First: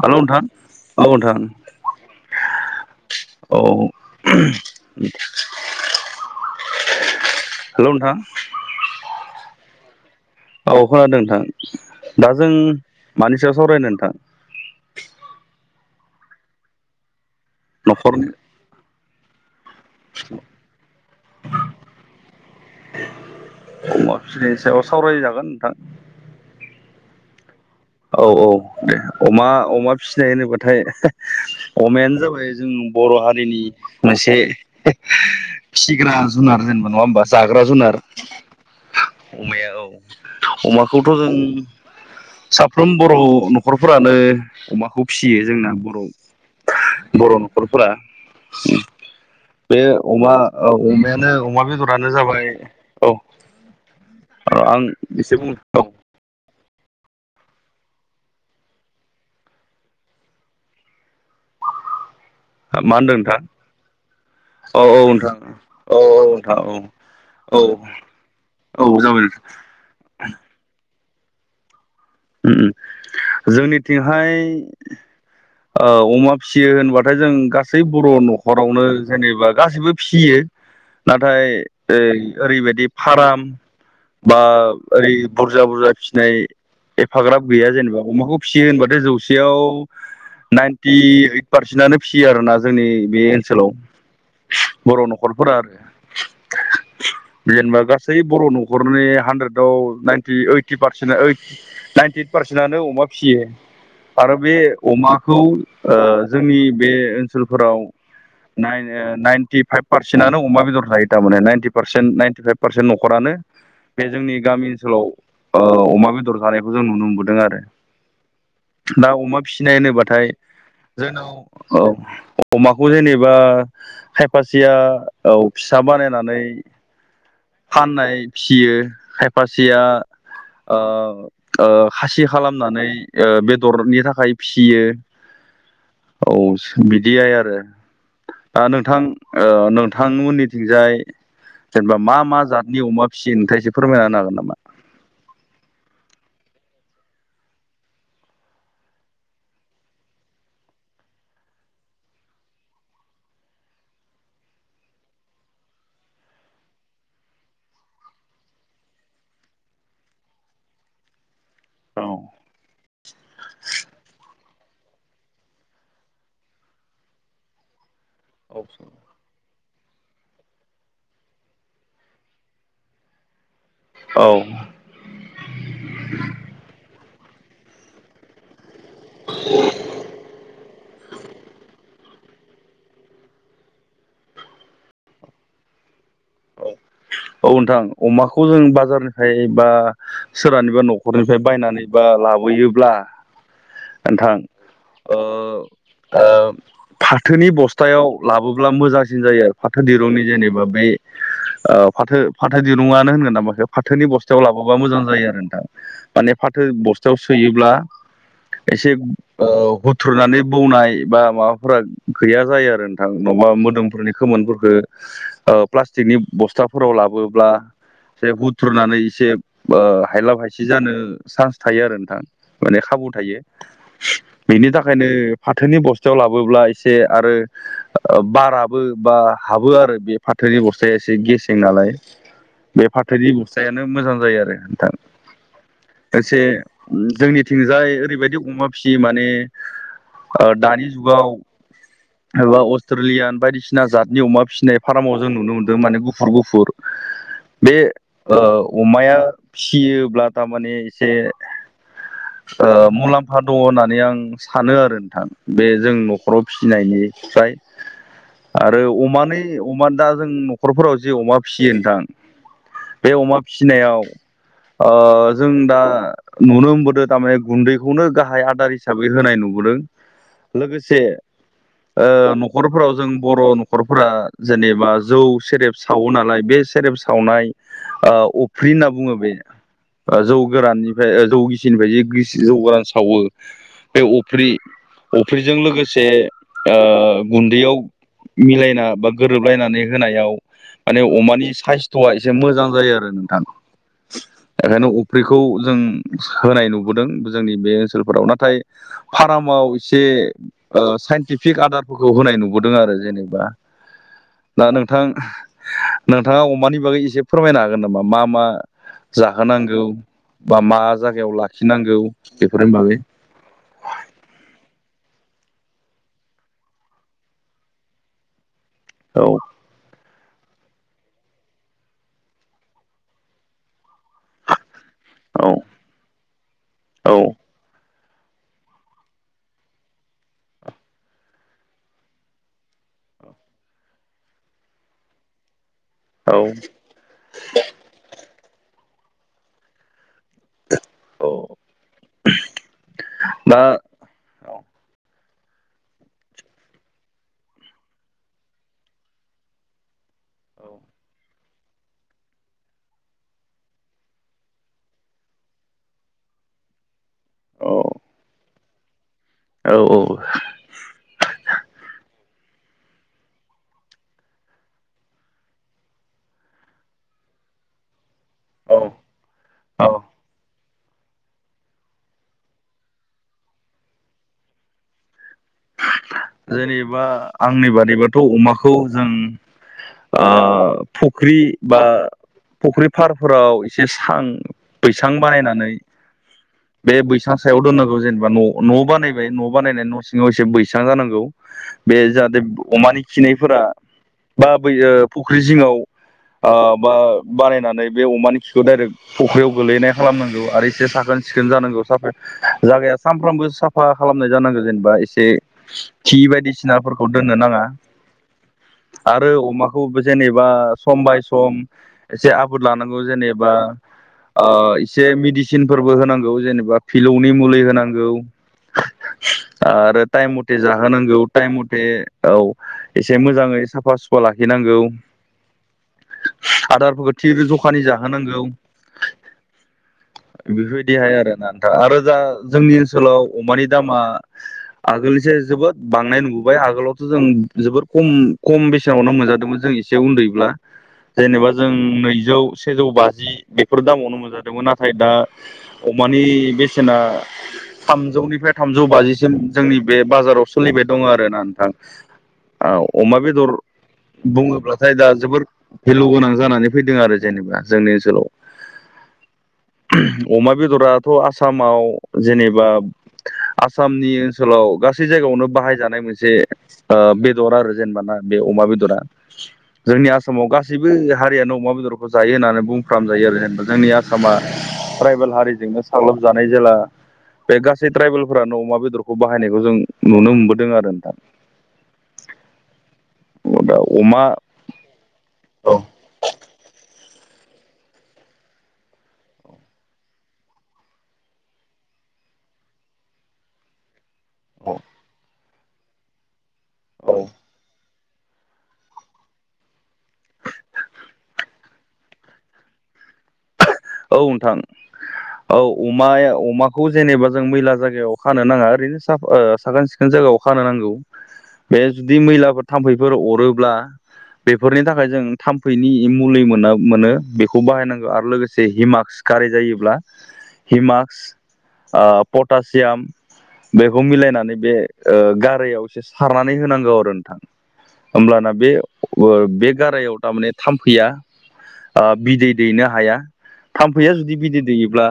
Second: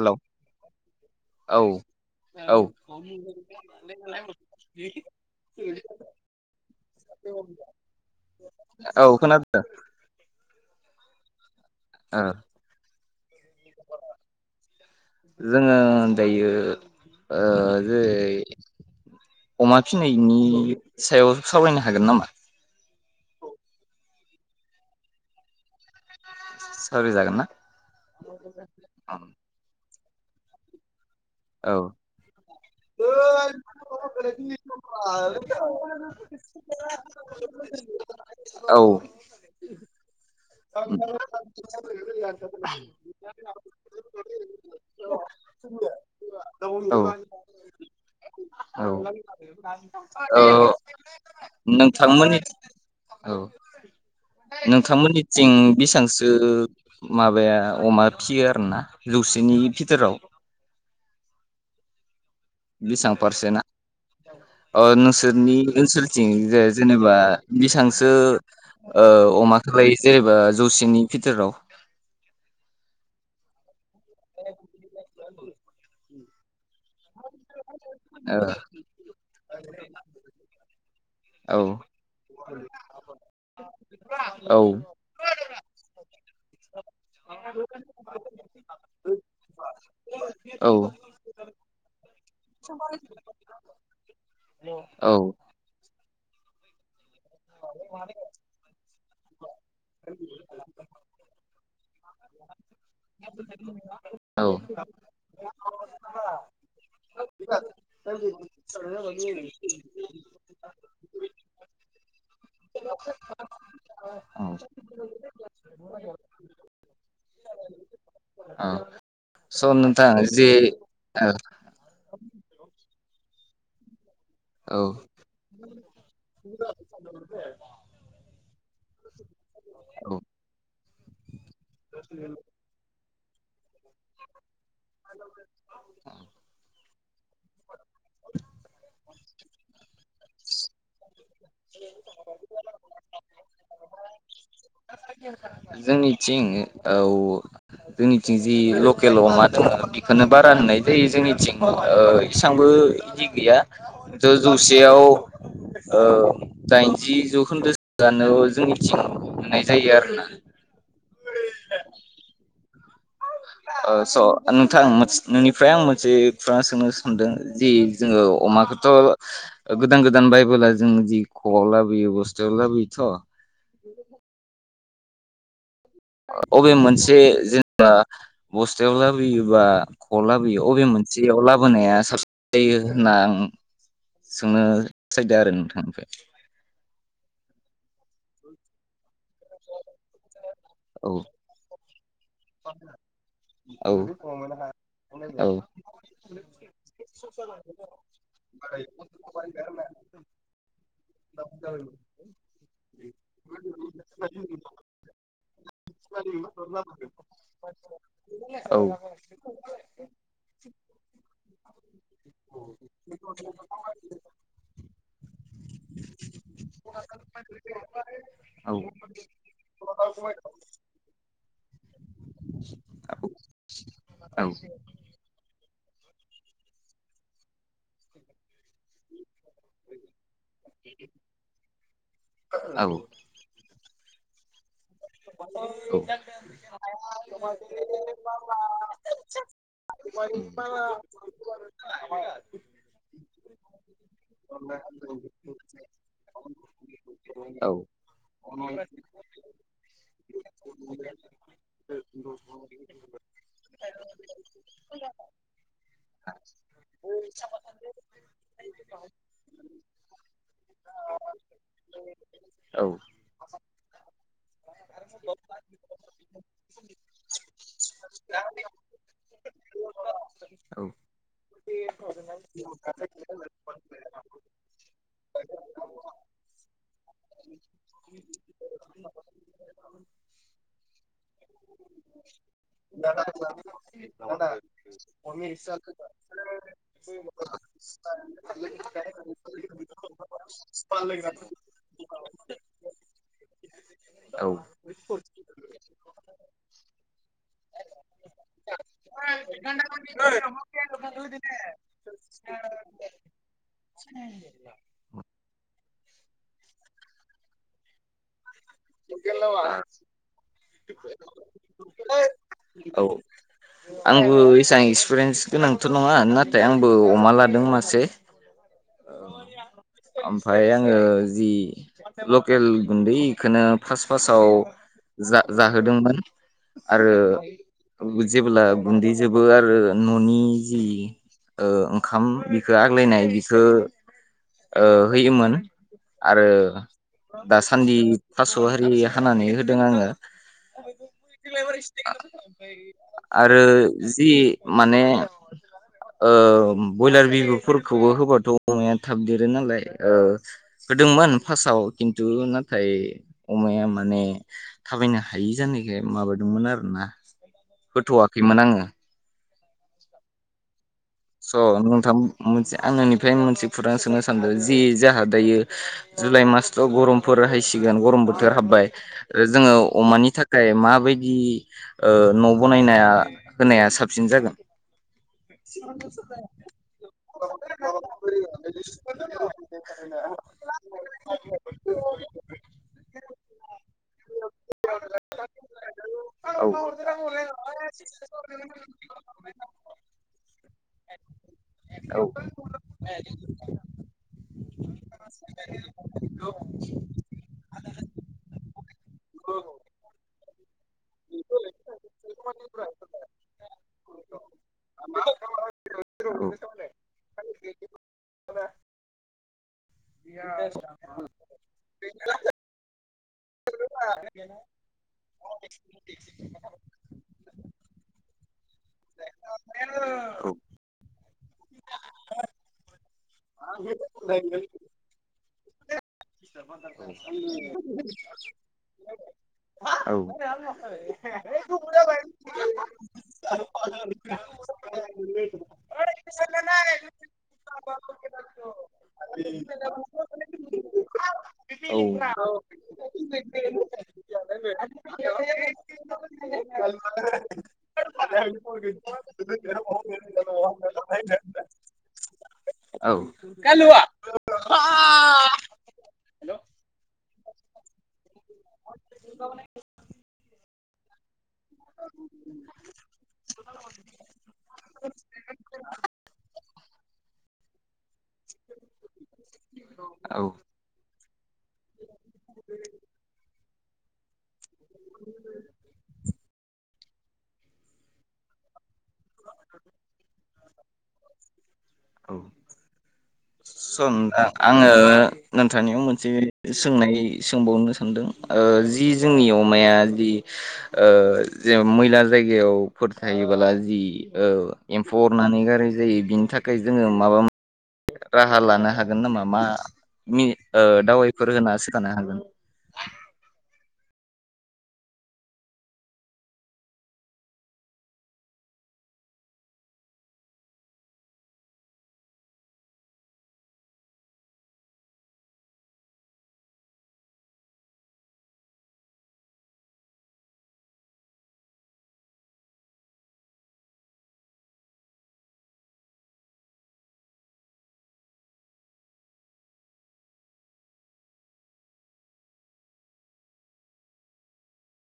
Hello नोंथां औ नोंथां औ औ। औ हेल' नोंथां औ खोनादों औ खोनादों नोंथां ओ दा जों मानि सायाव सावरायनो नोंथां जोंङो दायो ओ जेरै न'खरनो अमा फिसिनायनि सायाव सावरायनो हागोन नामा। अमा फिसिनायनि सायाव सावरायजागोन नोंथां। सावराय जागोनना। औ औ दे अमा अमा फिसिनाय होनोब्लाथाय औ अमायानो जाबाय जों बर' हारिनि मोनसे फिसिग्रा जुनार जेनेबा नङा होमबा जाग्रा जुनार औ अमाया अमाखौथ' जों [unintelligible] साफ्रोम बर' नखरफोरानो अमाखौ फिसियो जोंना बर' औ औ बर' न'खरफोरा बे अमा ओ औ अमायानो अमा बेदरानो नोंथांमोननि जाबाय औ आं एसे नोंथांमोननिथिं बुं औ बेसांसो माबाया अमा फिसियो आरोना जौसेनि बिथोराव मा बिसां होनदों नोंथां फारसेना औ अ औ नोंथां नोंसोरनि औ ओनसोलथिं नोंथां औ जे जेनेबा औ बेसांसो औ ओ जाबाय नोंथां अमाखौहाय जेनेबा जौसेनि बिथोराव अम जोंनिथिंहाय ओ अमा फिसियो होनबा थाय जों गासै बर' न'खरावनो जेनेबा गासिबो फिसियो नाथाय ओ ओरैबायदि फाराम बा औ ओरै बुरजा बुरजा फिसिनाय एफाग्राब गैया जेनेबा अमाखौ फिसियो होनबथाय जौसेयाव औ नाइन्टि ओइट पारसेन्टानो फिसियो आरोना जोंनि बे ओनसोलाव। बर' न'खरफोरा आरो जेनेबा गासै बर' न'खरनि हानड्रेदआव नाइन्टि ओइटि पारसेन्ट ओइद [inaudible] नाइन्टि ओइट पारसेन्टआनो अमा फिसियो आरो औ बे अमाखौ ओ जोंनि बे ओन सोलफोराव [unintelligible] टि फाइभ पारसेन्टआ अमा बेदर जायो थारमाने ninety percent ninety five percent न'खरानो बे जोंनि औ गामि ओनसोलाव ओ अमा बेदर [unintelligible] खौ जों नुनो मोनबोदों आरो औ दा अमा स' फिसिनाय नोंथां होनोबथाय जे औ जोंनाव औ अमाखौ जेनेबा खायफासिया औ औ फिसा बानायनानै [unintelligible] फान्नाय फियो खायफासेया औ ओ ओ खासि खालामनानै ओ बेदरनि थाखाय फिसियो औ बिदियाय आरो ओ नोंथां ओ नोंथांमोननिथिंजाय जेनेबा मा मा जाादनि अमा फिसियो नोंथाङा एसे फोरमायनानो हागोन नामा जोंनिथिं औ जोंनिथिं जि लकेल अमा जोङो बेखौनो बारा होननाय जायो जोंनिथिं ओ इसांबो इदि गैया जौ जौसेयाव ओ दाइनजि जौखोन्दोसोआनो जोंनिथिं मोननाय जायो आरोना औ ओ स' नोंथां नोंनिफ्राय आं मोनसे खोथा सोंनो सानदों दि जोङो औ अमाखौथ' गोदान गोदान बायबोला जों जि ख'आव लाबोयो बुस्थुआव लाबोयोथ' औ अबे मोनसे जेनेबा बस्थायाव लाबोयो बा ख लाबोयो अबे मोनसे जेयाव लाबोनाया साबसिन जायो होनना आं सोंनो सैदों आरो नोंथांनिफ्राय औ नोंथां अमाखौ जों बाजारनिफ्राय बा सोरहानिबा औ न'खरनिफ्राय बायनानै बा लाबोयोब्ला औ नोंथां ओ औ ओ फाथोनि बस्थायाव लाबोब्ला मोजांसिन जायो आरो फाथो दिरुंनि जेनेबा बे ओ फाथो फाथो दिरुङानो होनगोन नामाखौ फाथोनि बस्थायाव लाबोबा मोजां जायो आरो नों माने फाथो बस्थायाव सोयोब्ला एसे औ ओ हुथ्रुनानै बौनाय बा माबाफोरा गैया जायो आरो नोंथां माबा मोदोमफोरनि खोमोनफोरखौ ओ पास्टिकनि बस्था फोराव लाबोब्ला एसे हुथ्रोननानै एसे ओ जिजानो चान्स थायो आरो नोंथां माने खाबु थायो बेनि थाखाय ओंखायनो फाथोनि बस्थायाव लाबोब्ला एसे आरो बाराबो बा हाबो आरो बे फाथोनि बस्थाया एसे गेसें नालाय बे फाथोनि बस्थायानो मोजां जायो आरो नोंथां एसे जोंनिथिंजाय ओरैबायदि अमा फिसियो माने ओ दानि जुगाव एबा अस्ट्रेलियान बायदिसिना जातनि अमा फिसिनाय फार्माव जों नुनो मोन्दों माने गुफुर गुफुर बे ओ अमाया फिसियोब्ला थारमाने एसे ओ मुलाम्फा दङ होननानै आं सानो आरो नोंथां बे जों न'खराव फि फिनायनिफ्राय आरो अमानै अमा दा जों न'खरफोराव जे अमा फिसियो नोंथां औ बे अमा फिनायाव ओ जों दा नुनो मोनबोदों थारमाने गुन्दैखौनो गाहाय आदार हिसाबै होनाय नुबोदों औ लोगोसे ओ न'खरफोराव जों बर' न'खरफोरा जेनेबा जौ सेरेब सावो नालाय बे सेरेब सा सावनाय ओ अफ्रि होनना बुङो बे जौ गोराननिफ्राय जौ गिसिनिफ्राय जि गिबि जौ गोरान सावो बे ना दान अफ्रिजों लोगो से ओ गुन्दैयाव मिलायना बा गोरोबलायनानै होनायाव माने अमानि साइस्थ'आ एसे मोजां जायो आरो नोंथां ओब बेखायनो अफ्रिखौ जों होनाय नुबोदों जोंनि बे ओनसोलफोराव नाथाय फारामाव एसे ओ साइन्टिफिक आदारफोरखौ होनाय नुबोदों आरो जेनेबा दा नोंथां नोंथाङा अमानि बागै एसे फोरमायनो हागोन नामा मा मा जाहोनांगौ बा मा जायगायाव लाखिनांगौ बेफोरनि बागै औ आंबो एसबां एक्सपिरियेन्स गोनांथ' नङा नाथाय आंबो अमा लादों मासे औ ओमफाय आङो जि लकेल गुन्दैखौनो फास फासाव जा औ जाहोदोंमोन आरो औ जेबोला गुन्दैजोबो आरो न'नि जि ओ ओंखाम बिखो आग्लायनाय बिखौ ओ होयोमोन आरो औ दास सान्दि थास' हारि हानानै होदों आङो औ दा आरो जि माने ओ बयलार बिबुफोरखौबो होबाथ' अमाया थाब देरो नालाय ओ होदोंमोन फार्स्टाव नाथाय अमाया माने थाबायनो हायि जानायखाय माबादोंमोन आरोना औ होथ'वाखैमोन आङो औ औ स' नोंथां मोनसे आं नोंनिफ्राय मोनसे खौरां सोंनो सानदों जि जोंहा दायो जुलाइ मासथ' गरमफोर हायसिगोन गरम बोथोर औ हाबबाय आरो जोङो औ अमानि थाख खाय माबायदि न' बनायनाय होनाया साबसिन जागोन अ जेनेबा आंनि बादैबाथ' अमाखौ जों आ फुख्रि बा फुख्रि फारफोराव एसे सां बैसां औ बानायनानै बे बैसां सायाव दोननांगौ जेनेबा न' न' बानायबाय न' बानायनानै न' सिङाव एसे बो सां जानांगौ बे जाहाथे अमानि खिनायफोरा बा बै फुख्रि जिङाव ओ बा बानायनानै बे अमानि खिखौ डारेक फख्रियाव गोलैनाय खालामनांगौ आरो एस एसे साखोन सिखोन जानांगौ साफ जागाया सानफ्रामबो साफा खालामनाय जानांगौ जेनेबा एसे खि औ-औ-औ-औ-औ-औ बायदिसिनाफोरखौ दोननो नाङा आरो अमाखौ बै जेनेबा सम बाय सम एसे आबाद लानांगौ जेनेबा ओ एसे मेडिसिनफोरबो होनांगौ जेनेबा फिलौनि मुलि होनांगौ आरो टाइम मथे जाहोनांगौ टाइम मथे औ एसे मोजाङै साफा सुफा लाखिनांगौ आदारफोरखौ थि जखानि जाहोनांगौ। औ बेफोरबायदिहाय आरो ना नोंथां आरो जा जोंनि औ [unintelligible] आगोलनिसाय जोबोद बांनाय नुबोबाय आगोलावथ' जों जोबोद खम खम बेसेनावनो मोनजादोंमोन जों एस से उन्दैब्ला जेनेबा जों नैजौ सेजौ बा जि बेफोर दामावनो मोनजादोंमोन नाथाय दा अमानि बेसेना थामजौनिफ्राय थामजौ बाजिसिम जोंनि बे बाजाराव सोलिबाय दङ आरोना नोंथां औ अमा बेदर बुङोब्लाथाय दा जोबोर भेलु गोनां जानानै फैदों आरो जेनेबा जोंनि ओनसोलाव। अ जोबावनाय [unintelligible] अमा बेदराथ' आसामाव जेनेबा आसामनि ओनसोलाव गासै जायगायावनो बाहायजानाय मोनसे ओ बेदर आरो जेनेबा ना बे अमा बेदरा जोंनि आसामाव गास सैबो हारियानो अमा बेदरखौ जायो होननानै बुंफ्रामजायो आरो जेनेबा जोंनि आस सामा ट्राइबेल हारिजोंनो साग्लोबजानाय जेला बे गासै ट्राइबेलफोरानो अमा बेदर खौ बाहायनायखौ जों नुनो मोनबोदों आरो नोंथां दा सन अमा आ आङो औ नोंथांनियाव मोनसे सोंनाय सोंबावनो सानदों ओ जि जोंनि अमाया जि ओ जे मैला जायगायावफोर थायोबोला जि औ एम्फौ अरनानै गाराय जायो बिनि थाखाय जोङो माबा मोन राहा लानो हागोन नामा मा नि ओ दावायफोर होना सोथानो हागोन औ नोंथां। औ अमाया अमाखौ जेनेबा जों मैला जायगायाव खानो नाङा ओरैनो साख ओ साखोन सिख खोन जायगायाव खानो नांगौ बे जुदि मैलाफोर थाम्फैफोर अरोब्ला बेफोरनि थाखाय जों थाम्फैनि मुलि मोना मोनो बेखौ बाहायनांगौ आरो लोगोस से हिमाक्स गाराय जायोब्ला हिमाक्स ओ पटासियाम बेखौ मिलायनानै बे ओ गारायाव एसे सारनानै होनांगौ आरो नोंथां। होमब्लाना बे ओ बे गारायाव टामाने थाम्फैया ओ बिदै दैनो हाया। थाम्फैया जुदि बिदै दैयोब्ला